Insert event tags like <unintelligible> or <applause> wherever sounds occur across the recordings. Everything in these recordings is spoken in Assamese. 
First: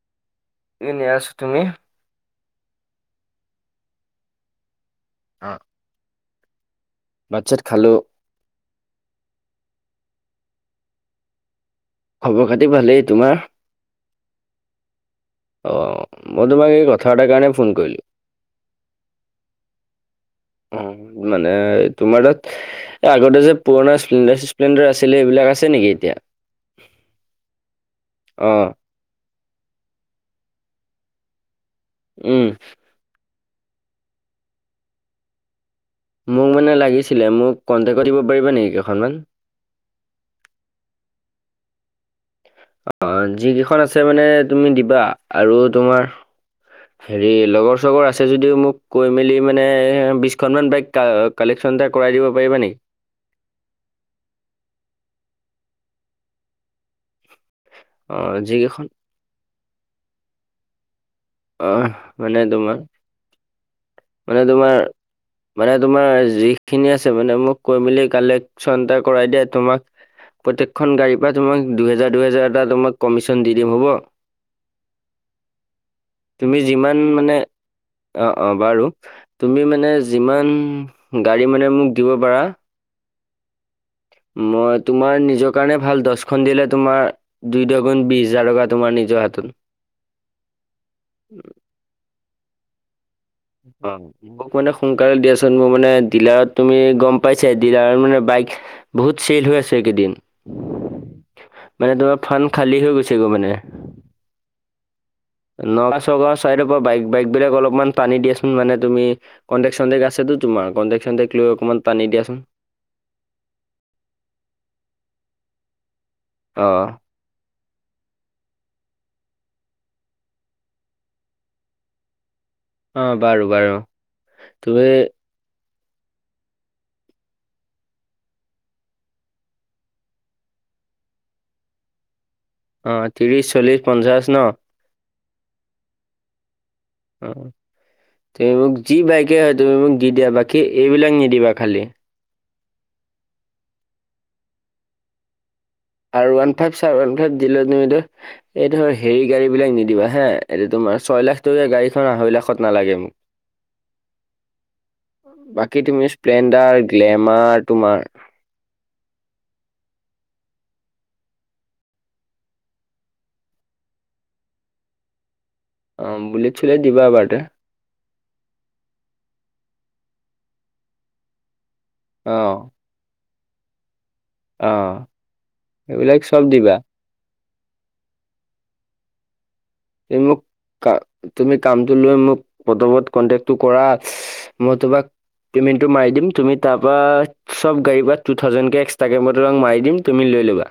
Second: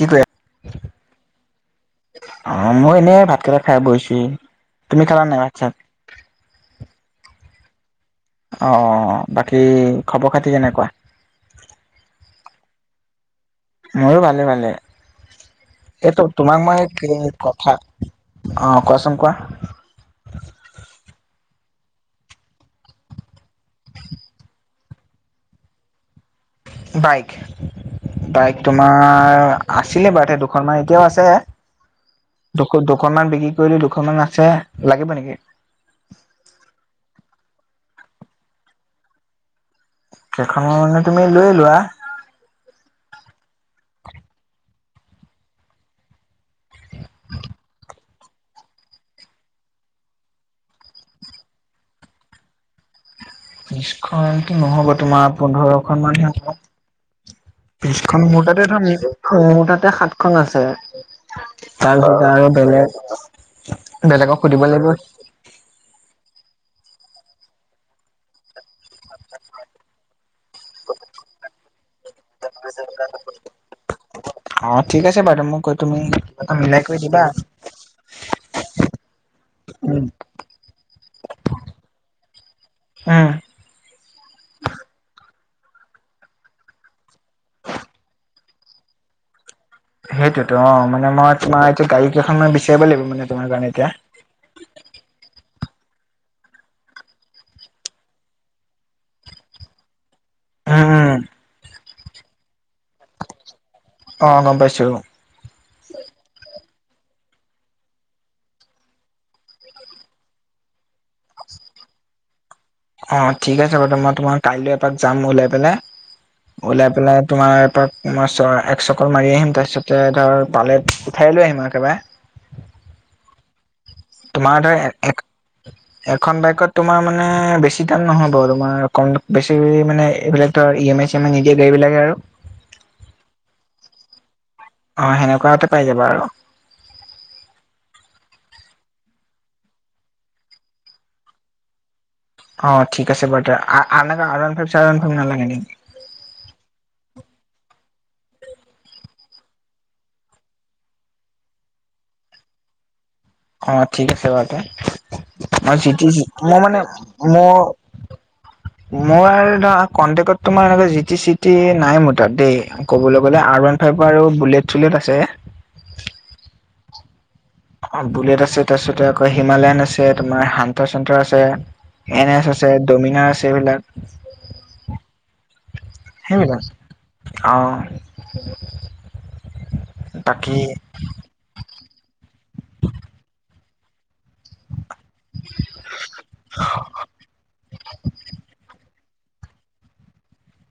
কি কৰি এনে আছোঁ। তুমি? অ', মই এনেই ভাতকেইটা খাই বহিছোঁহি। তুমি খালা নে নাই ভাত অ', চাত? ভাত চাত খালোঁ। অ', বাকী খবৰ খাতি কেনেকুৱা? খবৰ খাতি ভালেই। তোমাৰ? ময়ো ভালে ভালে অ', এইটো তোমাক মই এই কথা কি এটাৰ কাৰণে ফোন কথা, কৰিলো। অ কোৱাচোন কোৱা অ মানে তোমাৰ তাত এ আগতে যে পুৰণা স্প্লেণ্ডাৰ চিপ্লেণ্ডাৰ আছিলে, সেইবিলাক আছে নেকি এতিয়া? বাইক বাইক অ', তোমাৰ আছিলে বাৰু তে দুখনমান এতিয়াও আছে উম, দুখ দুখনমান বিক্ৰী কৰিলো দুখনমান আছে লাগিব নেকি? মোক মানে লাগিছিলে মোক কণ্টেক্ট কৰি দিব পাৰিবা নেকি কেইখনমান কেইখনমান মানে তুমি লৈ লোৱা অ যিকেইখন আছে মানে তুমি দিবা আৰু তোমাৰ <unintelligible> হেৰি লগৰ চগৰ আছে যদিও মোক কৈ মেলি মানে বিশখনমান বাইক কা কালেকচন এটা কৰাই দিব পাৰিবা নেকি? বিশখনটো নহ'ব তোমাৰ পোন্ধৰখন মানহে হ'ব বিশখন অ', মোৰ তাতেটো যিকেইখন মোৰতাতে সাতখন আছে অ', তাৰপিছত মানে আৰু তোমাৰ বেলেগ মানে বেলেগক সুধিব তোমাৰ লাগিব মানে তোমাৰ যিখিনি আছে ছেভেন এমভ কৈ মেলি কালেক শ্বন চন এটা কৰাই দিয়া তোমাক প্ৰত্যেকখন গাড়ীৰ পৰাই তোমাক দুহেজাৰ দুহেজাৰ এটা তোমাক কমিশ্যন দি দিম হ'ব অ ঠিক আছে বাৰু মোককৈ তুমি এটা তুমি মিলাই যিমান কৰি দিবা মানে অ অ বাৰু তুমি মানে উম যিমান গাড়ী মানে মোক দিব পাৰা উম মই তোমাৰ নিজৰ কাৰণে ভাল দশখন দিলে তোমাৰ দুই দহ গুন বিশ হাজাৰ টকা তোমাৰ নিজৰ হাতত সেইটোৱেটো অ মানে মই তোমাৰ এতিয়া গাড়ী কেইখনমান বিচাৰিব লাগিব মানে তোমাৰ কাৰণে এতিয়া অ মোক মানে সোনকালে দিয়াচোন মোৰ মানে ডিলাৰত তুমি গম পাইছাই ডিলাৰত মানে বাইক বহুত চেল হৈ আছে এইকেইদিন উম মানে তোমাৰ ফাণ্ড খালী হৈ গৈছে গৈ মানে অ গম পাইছো। নগাঁও চগাঁৱৰ চাইডৰ পৰা বাইক বাইক বিলাক অলপমান টানি দিয়াচোন মানে তুমি, কণ্টেক চন্টেক আছে টো তোমাৰ কণ্টেক চন্টেক লৈ অকনমান টানি দিয়াচোন। অ ঠিক আছে বাৰু ত মই তোমাক কাইলৈ এপাক যাম ওলাই পেলাই অ ওলাই পেলাই তোমাৰ এপাক মই চৰ এক চক্কৰ মাৰি আহিম তাৰপিছত ধৰ পালে উঠাই লৈ আহিম আৰু একেবাৰে অ বাৰু বাৰু তোমাৰ তুমি তাত এক এক এখন বাইকত তোমাৰ মানে বেছি দাম নহব তোমাৰ কম বেছি মানে এইবিলাক তৰ M I C M I নিদিয়া গাড়ি বিলাকে আৰু অঁ ত্ৰিছ, চল্লিছ, পঞ্চাছ ন অ সেনেকুৱাতে পাই যাবা আৰু অ তুমি মোক যি বাইকে হয় তুমি মোক দি দিয়া, বাকী এইবিলাক নিদিবা খালী অ ঠিক আছে বাৰু দে আ আনেকা আৰ্ৱান ফিকচাৰ খন নালাগে নেকি R one five sir, one five দিলে নিদে এইটো ধৰ হেৰি গাড়ী বিলাক নিদিবা হা এইটো তোমাৰ ছয় লাখ টকীয়া গাড়ীখন আঢ়ৈ লাখত নালাগে মোক অঁ, ঠিক আছে বাৰু দে। বাকী মই যি তুমি টি যি। মই স্প্লেণ্ডাৰ মানে, গ্লেমাৰ তোমাৰ মোৰ মোৰ আৰু ধৰা কণ্টেকত তোমাৰ এই জি টি চিটি নাই মোৰ তাত দেই। ক'বলৈ গ'লে আৰ ওৱান ভাইপা আৰু বুলেট চুলেট আছে। অঁ, বুলেত-চুলেত দিবা এবাৰতে। অঁ বুলেত আছে, তাৰপিছতে আকৌ হিমালয়ান আছে, তোমাৰ শান্তাৰ-চান্তৰ আছে। এন অ এছ আছে, ডমিনাৰ আছে। এইবিলাক- অঁ, এইবিলাক চব দিবা। অঁ। এই মোক কা তুমি কামটো লোৱা, মোক প্ৰথমত কন্টেকটো কৰা। মই তোমাক পেমেণ্টটো মাৰি দিম। তুমি তাৰপৰা, চব্‌ গাড়ীৰ পৰা টু থাওজেনকে তাকে, মই তোমাক মাৰি দিম। তুমি লৈ ল'বা।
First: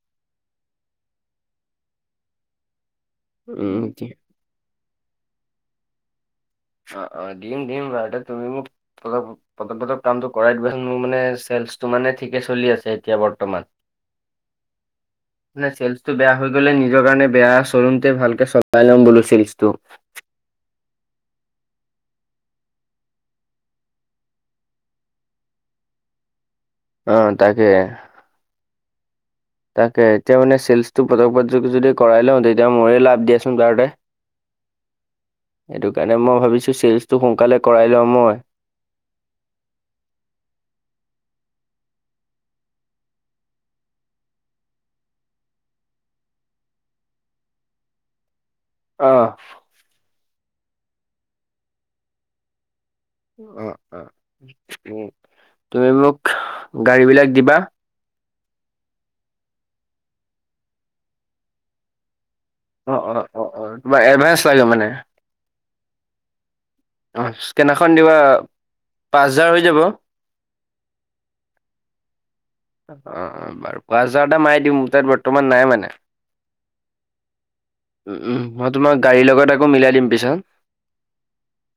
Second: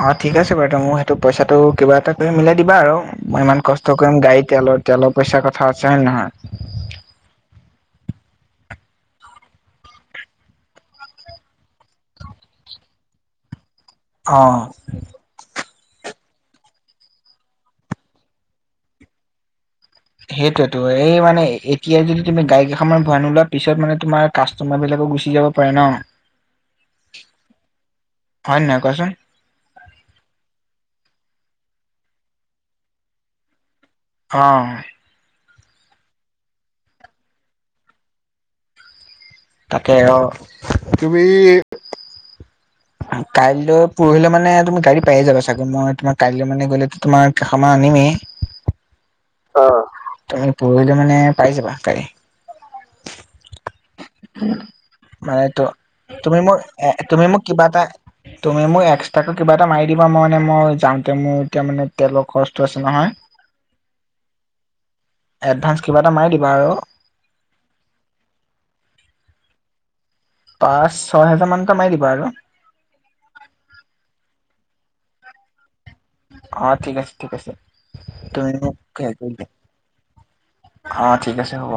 অঁ ঠিক আছে বাৰু। এইটো, মোৰ সেইটো পইচাটো কিবা এটা তুমি মিলাই দিবা আৰু। মই ইমান উম কষ্ট কৰিম গাড়ীত তেলৰ, তেলৰ পইচাৰ কথা আছে, হয় নহয়? চা, অ- দিম, দিম ৰাই দা। তুমি মোক অলপ পতক-পটক কামটো কৰাই দিবাচোন। মোৰ মানে, চেলচটো মানে ঠিকেই চলি আছে এতিয়া বৰ্তমান। অঁ নে চেলছটো বেয়া হৈ গ'লে নিজৰ কাৰণে বেয়া। শ্ব ৰুমতে ভালকে চোৱাই ল'ম বোলো চেলছটো। সেইতোয়েইটো, এই মানে এতিয়াই যদি তুমি গাড়ী কেইখনমান ভৰাই নোলোৱা পিছত মানে তোমাৰ কাষ্টমাৰ বিলাকো গুচি যাব পাৰে ন? অঁ, তাকে। হয় নে নহয় কোৱাচোন তাকে, এতিয়া মানে চেলচছটো পতক পটক যদি কৰাই লওঁত তেতিয়া মোৰে লাভ দিয়াচোন। কাৰতে অঁ সেইটো কাৰণে মই ভাৱিছোঁ চেলছ্‌টো সোনকালে কৰাই লওঁ মই। তাকে অঁ, তুমি কাইলৈ- পৰহিলৈ মানে তুমি গাড়ী পায়ে যাবা চাগৈ? মই তোমাৰ কাইলৈ মানে গ'লে তোমাৰ কেইখনমান আনিমেই। অঁ। অঁ, তুমি পৰহিলৈ মানে পাই যাবা গাড়ী। অ, অ, ওঁ মানে ত তুমি মোক তুমি এ গাড়ী তুমি বিলাক মোক দিবা। কিবা এটা তুমি মোক এক্সট্ৰাকে কিবা এটা মাৰি দিবা। মই নে মই যাওঁতে, মোৰ এতিয়া মানে তেলৰ খৰচটো আছে অ', নহয়। অ', অ', অ', তোমাৰ এডভান্স লাগে মানে এৰ্ডভাঁস্‌ কিবা এটা মাৰি দিবা আৰু। অঁ, স্কেনাৰখন দিবা। পাঁচ হোজাৰ হৈ যাব? পাঁচ, ছয় হেজাৰ মানটে মাৰি দিবা আৰু। অঁ, অঁ বাৰু পাঁচ হাজাৰটে মাৰি দিম। মোৰ তাত বৰ্তমান নাই মানে। উম, অ ঠিক আছে ঠিক আছে উম। তুমি মই মোক তোমাক গাড়ীৰ লগত আকৌ মিলাই দিম পিছত। অঁ, ঠিক আছে, হ'ব।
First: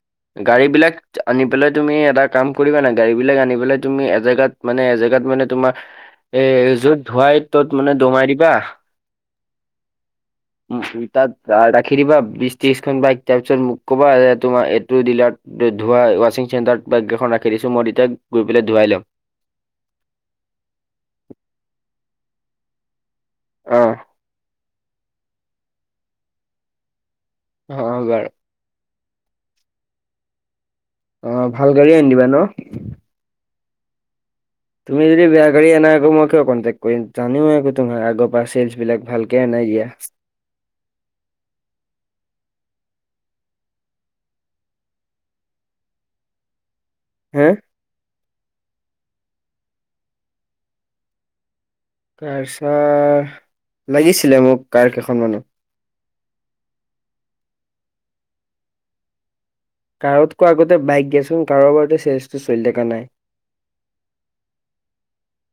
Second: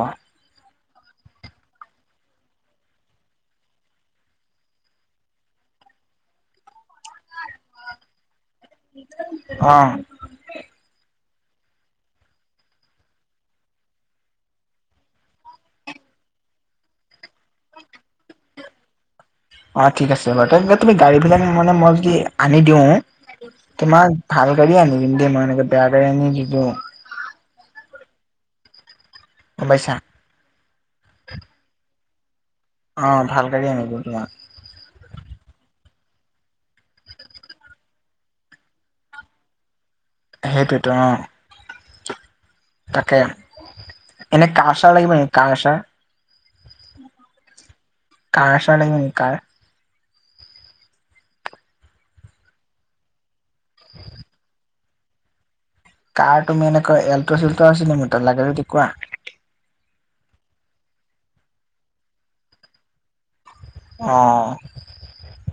গাড়ী বিলাক আনি পেলাই তুমি এটা কাম কৰিবা না। গাড়ী বিলাক আনি পেলাই তুমি এজেগাত, মানে এজেগাত মানে তোমাৰ এ এ যত ধোৱাই তত্‌ মানে দমাই দিবা। অঁ। উম, তাত ৰা-ৰাখি দিবা, বিশ-ত্ৰিশখন বাইক। তাৰপিছত মোক কবা। তোমাৰ এত তোৰ ডিলাৰত, ধোৱা, ৱা্ছিং চেণ্টাৰত বাইক কেইখন ৰাখি দিছোঁ। মই এতিয়াই গৈ পেলাই ধোৱাই ল'ম। অঁ, ঠিক আছে বাৰু। তে তুমি গাড়ী বিলাক মানে, মই যদি আনি দিওঁ অ', তোমাক ভাল গাড়ী আনি দিম দেই। মই এনেকে বেয়া গাড়ী আনি নিদিওঁ। <unintelligible> গম পাইছা? অ, ভাল গাড়ী আনি দিবা ন? অঁ ভাল গাড়ী আনি দিম তোমাক। তুমি যদি বেয়া গাড়ী আনা আকৌ মই কিয় কনটেক্ কৰিম। জানিও <unintelligible> তোমাৰ আগৰ পৰা চেলচ বিলাক ভালকে আনাই দিয়া। সেইটোৱেতো অ। তাকে, এনে কা চাৰ লাগিব নেকি? কাৰ চাৰ? হে? কাৰ চাৰ লাগিব নেকি, কাৰ? কাৰ ছাৰ লাগিছিলে মোক কাৰ কেইখনমানো। কাৰ তুমি এনেকৈ এল্ট সেলট' আছিলে মোৰ তাত। লাগে যদি কোৱা? কাৰতকৈ আগতে বাইক দিয়াচোন। কাৰৰ বাৰতে চেজটো চলি থাকা নাই। আ।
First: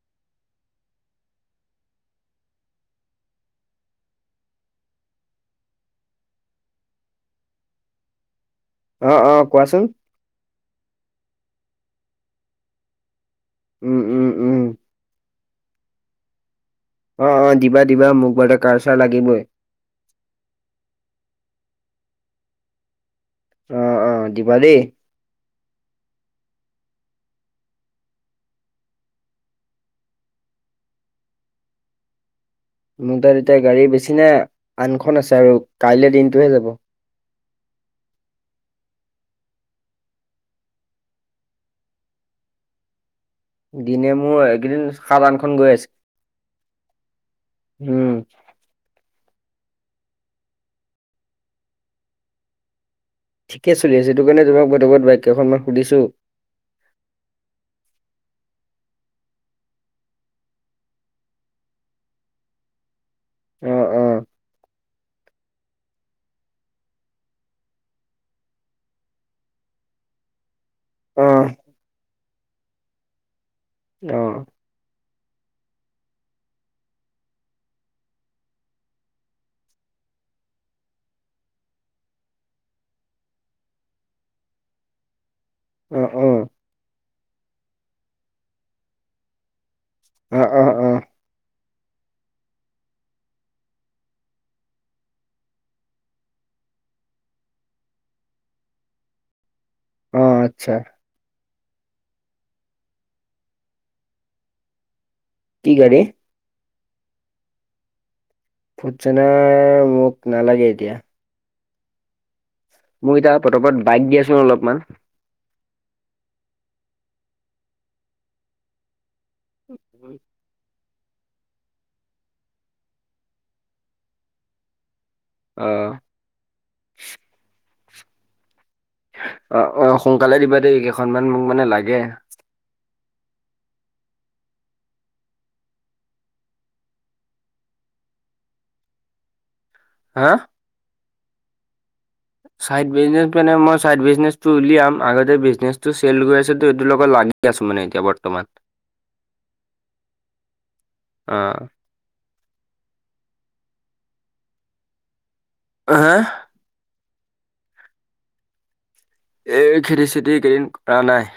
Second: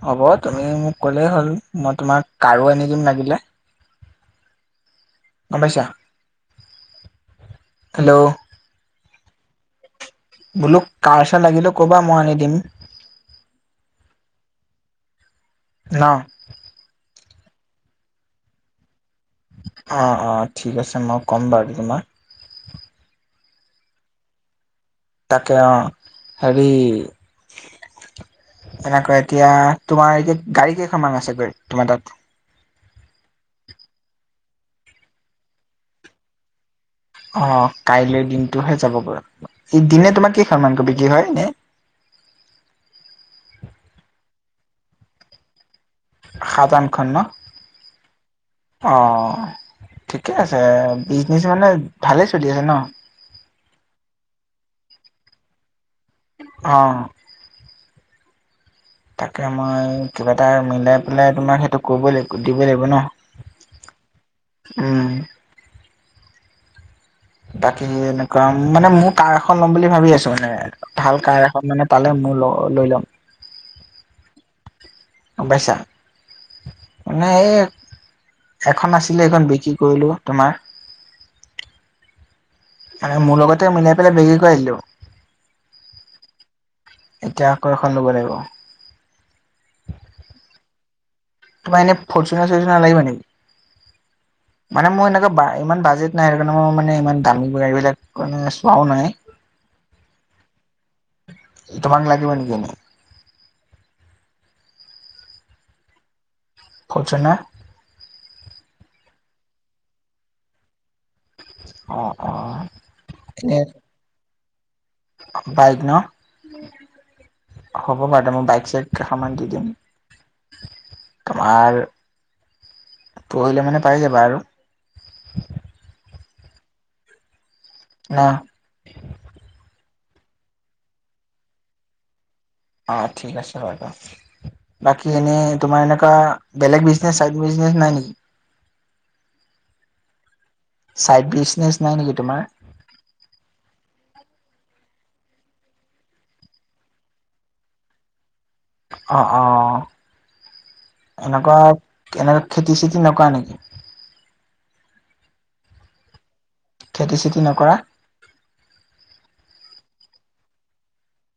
হ'ব, তুমি মোক কলেই হ'ল মই তোমাৰ কাৰো আনি দিম লাগিলে। গম পাইছা? হেল্ল'! অ, অ। কোৱাচোন? বোলো কাৰ চাৰ লাগিলে ক'বা? মই আনি দিম। উম, উম, উম। ন? অ অ, দিবা দিবা। মোক বাৰতে কাৰ চাৰ লাগিবই। অ অ, ঠিক আছে মই ক'ম বাৰু তোমাক। অ অ, দিবা দেই। তাকে অ হেৰি এনেকৈ এতিয়া তোমাৰ এতিয়া গাড়ী কেইখনমান আছে গৈ? তোমাৰ তাত? মোৰ তাত এতিয়া গাড়ী বেছি নাই। আনখন আছে আৰু কাইলে দিনটোহে যাব। অ কাইলৈ দিনটোহে যাব পাৰ। ই দিনে তোমাৰ কেই খন মানকে বিক্ৰী হয় ইনে? দিনে মোৰ এইকেইদিন সাত আঠখন গৈ আছে। সাত, আঠখন ন? উম অ, ঠিকে আছে। বিজনেচ মানে ভালেই চলি আছে ন। ঠিকে চলি আছে। সেইটো কাৰণে ধৰক <unintelligible> বাইক কেইখনমান সুধিছো। অ। তাকে মই কিবা এটা মিলাই পেলাই তোমাক সেইটো কৰিবই লাগিব দিবই লাগিব ন? অ', অ', উম। বাকী এনেকুৱা মানে মোৰ কাৰ এখন ল'ম বুলি ভাবি আছো মানে। ভাল অ', কাৰ এখন মানে পালে মো ল লৈ ল'ম। অ। গম পাইছা? মানে এ এখন আছিলে, এইখন বিক্ৰী কৰিলো তোমাৰ। মোৰ লগতে মিলাই পেলাই বেগি কৰাই দিলো। অ, অ। এতিয়া আকৌ এখন ল'ব লাগিব। অ, অ, অ। তোমাক এনে ফৰ্চুনাৰ ছৰৰ্চুনাৰ লাগিব নেকি? মানে মোৰ এনেকুৱা বা ইমান বাজেট নাই আৰু। সেইকাৰণে মও মানে ইমান দামী গাড়ী বিলাক মানে চোৱাও নাই। অ, আচ্ছা। তোমাক লাগিব নেকি এনেই। কি গাড়ী। ফলচনা। ফৰ্চুনাৰ মোক নালাগে এতিয়া। অ অ। মোৰ এতিয়া এনে পটাপত বাইক দিয়াছোন অলপমান। বাইক ন হ'ব বাৰু দে মোৰ বাইক চাইট। কাষত মাত দি দিয়ক। তোমাৰ পৰহিলে মানে পাই যাবা আৰু। অ। অ। অ অ সোনকালে দিবা দেই কেইখনমান মোক মানে লাগে। অঁ ঠিক আছে বাৰু। বাকী এনেই তোমাৰ এনেকুৱা বেলেগ বিজনেচ চাইড বিজনেচ নাই নেকি? হা। চাইড বিজনেছ নাই নেকি তোমাৰ? চাইড বিজনেছ মানে মই চাইড বিজনেছটো উলিয়াম আগতে বিজনেছটো চেল গৈ আছেতো এইটো লগত লাগি। দি আছো মানে এতিয়া বৰ্তমান। অ অ এনেকুৱা অ এনেকুৱা খেতি চেতি নকৰা নেকি? হে? খেতি চেতি নকৰা? এই খেতি চেতি কেইদিন কৰা নাই।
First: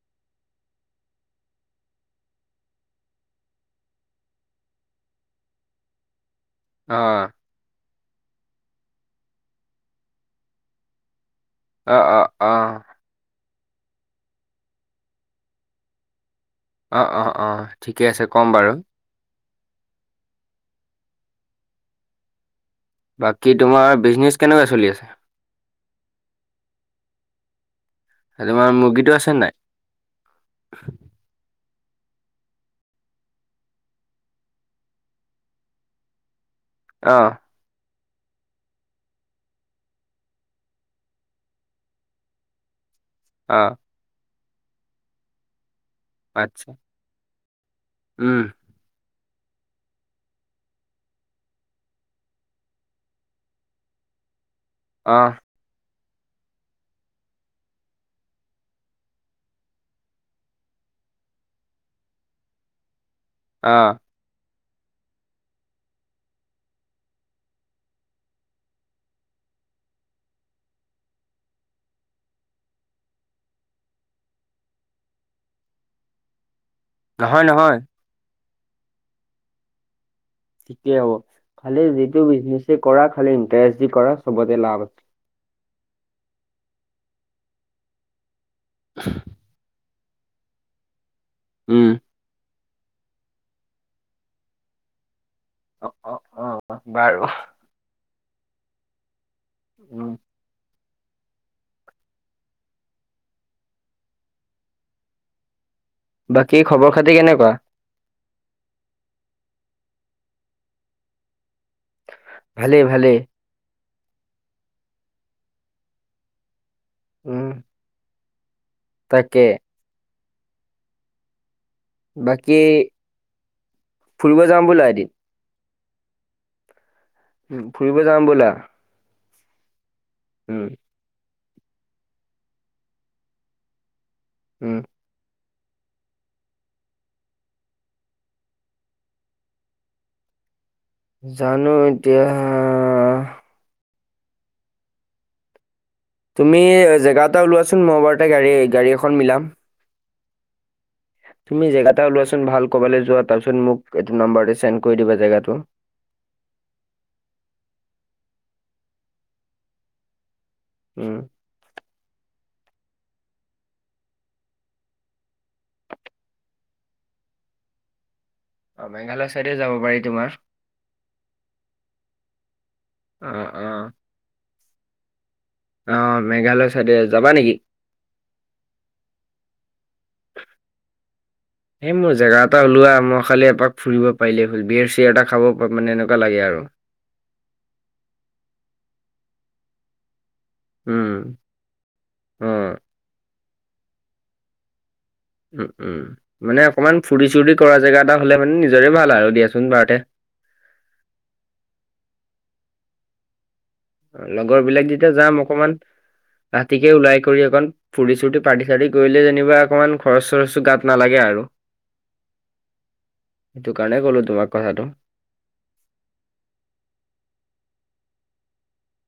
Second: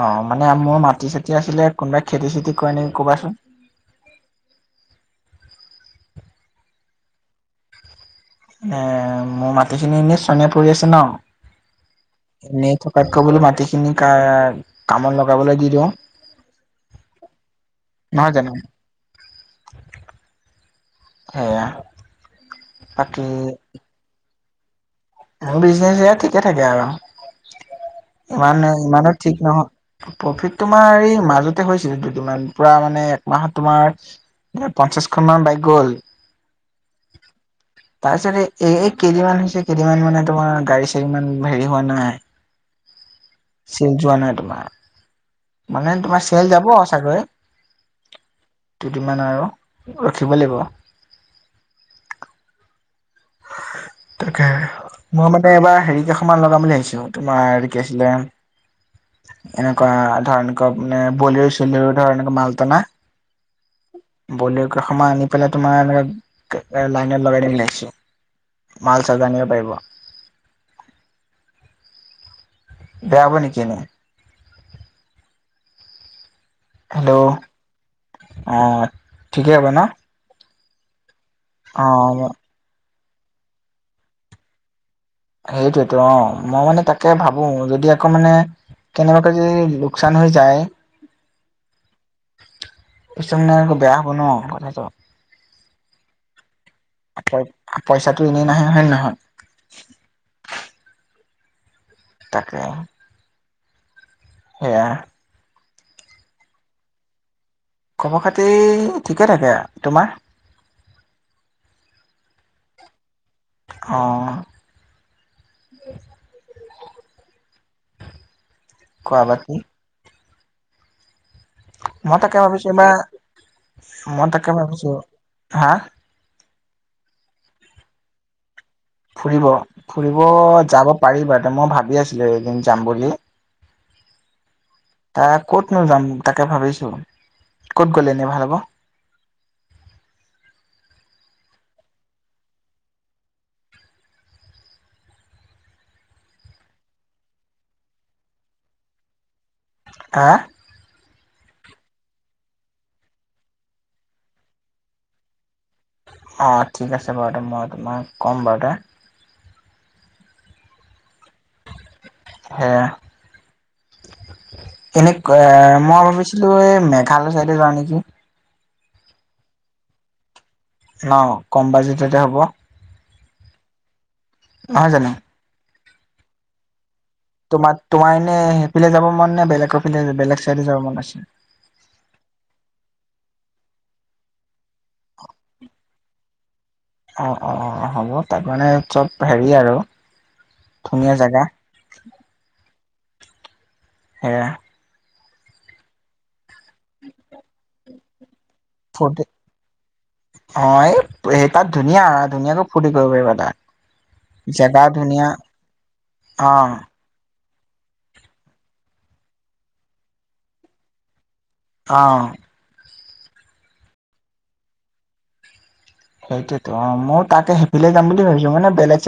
অ মানে আম‌‌ও মাটি চাতি আছিলে কোনোবাই খেতি চেতি কৰে নেকি কবাচোন? অ। এ মোৰ মাটিখিনি এনে চনে পৰি আছে ন। অ অ অ। বাইক মাটিখিনি কামত লগাবলৈ দি দিওঁ। অঁ অঁ অঁ ঠিকে আছে নহয় ক'ম জানো বাৰু। সেয়া। বাকী তোমাৰ বিজনেচ কেনেকুৱা চলি আছে? বিজনে ঠিকে থাকে আৰু ইমান তোমাৰ মুৰ্গীটো ইমানো আছে ঠিক নাই নহয়। প্ৰফিট তোমাৰ এই মাজতে হৈছিলে যদি পুৰা মানে একমাহত তোমাৰ। দে পঞ্চিছখন মান বাইক গ'ল। অ। তাৰ পিছত এই কেইদিন মান হৈছে। মই মানে তোমাৰ গাড়ী চাড়ী ইমান হেৰি হোৱা অ নাই। যোৱা নাই তোমাৰ মানে তোমাৰ চেল যাব আচ্ছা চাগৈ। উম দুদিনমান আৰু ৰখিব লাগিব। তাকে অ মই মানে এবাৰ হেৰি কেইখনমান লগাম বুলি ভাৱিছো তোমাৰ কি আছিলে। এনেকুৱা ধৰ মানে বল চল ধৰ মাল টনা। অ। বলেৰো কেইখনমান আনি পেলাই তোমাৰ লাইনত লগাই দিম ভাৱিছো। মাল চাল টানিব পাৰিব। বেয়া হব নেকি এনেই? হেল্ল' নহয় নহয় অঁ ঠিকেই হ'ব ন? ঠিকেই হ'ব খালী যিটো অ বিজনেচে কৰা খালী ইন্টাৰেষ্ট দি কৰা চবতে লাভ আছে। সেইটোয়েতো অঁ মই মানে তাকে ভাবো যদি আকৌ মানে কেনেবাকৈ যদি লোকচান হৈ যায় উম। পিছত মানে আকৌ বেয়া হ'ব ন কথাটো। অ অ অ বাৰু প পইচাটো এনেই নাহে হয় নে নহয়? উম। তাকে। সেয়া। বাকী খবৰ খাতি কেনেকুৱা? খবৰ খাতি ঠিকে থাকে। তোমাৰ? ভালেই ভালেই। অহ উম। কোৱা তাকে বাকী? মই তাকে বাকী ভাবিছো এইবাৰ মই ফুৰিব তাকে যাম ব'লা ভাবিছো। এদিন হা? ফুৰিব যাম ব'লা। ফুৰিব, ফুৰিব উম যাব পাৰি বাৰু দেই মই ভাবি আছিলো এদিন যাম বুলি। উম। তাৰ ক'তনো যাম, তাকে ভাবিছো। ক'ত গ'লে এনেই ভাল হ'ব? জানো এতিয়া তুমি জেগা এটা উলোৱা চোন, মই বাৰুতে গাড়ী এখন মিলাম। হা? তুমি জেগা এটা উলোৱা চোন। ভাল কৰবিলৈ যোৱা। তাৰপিছত মোক এইটো নম্বৰ চেণ্ড কৰি দিবা, যেগাতো। অঁ, ঠিক আছে বাৰু তে, মই তোমাক ক'ম বাৰু তে। উম। হেৰা এনে মই ভাবিছিলো, এই মেঘালয় চাইডে যাওঁ নেকি। অ, মেঘালয় চাইডে যাব পাৰি তোমাৰ। ন, কম বাজেটতে হ'ব। অ অ। নহয় জানো? অঁ, মেঘালয় চাইডে যাবা নেকি? তোমাৰ তোমাৰ এনে সেইফালে যাব মন নে, বেলেগফালে, বেলেগ চাইডে যাব মন আছিল? সেই মোৰ বাবে জেগা এটা উলোৱা। মই খালি এপাক ফুৰিব পাৰিলে হ'ল। বিৱেৰ চিৱেৰ এটা খাব এনেকুৱা লাগে আৰু। অ', অ, হ'ব। তাত মানে চব হেৰি আৰু ধুনীয়া উম জেগা। অ', সেয়া। উম উম, মানে অকণমান ফূৰ্তি চূৰ্তি কৰিব পৰা জেগা এটা হ'লে নিজৰে ভাল ফূৰ্তি আৰু দিয়া‌চোন বাৰুতে অ', এই এই, তাত ধুনীয়া ধুনীয়াকৈ ফূৰ্তি কৰিব পাৰিবা তাত। জেগা লগৰবিলাক তেতিয়া ধুনীয়া যাম অকণমান অ ৰাতিলৈ ওলাই কৰি অকণ ফূৰ্তি চূৰ্তি, পাৰ্টি চাৰ্টি কৰিলে যেনিবা অকণমান খৰচ চৰচো গাত নালাগে আৰু। অঁ। সেইটো কাৰণে ক'লো তোমাক কথাটো। সেইটোতো অঁ মই তাকে সেইফালে যাম বুলি ভাবিছোঁ মানে বেলেগ চাইডে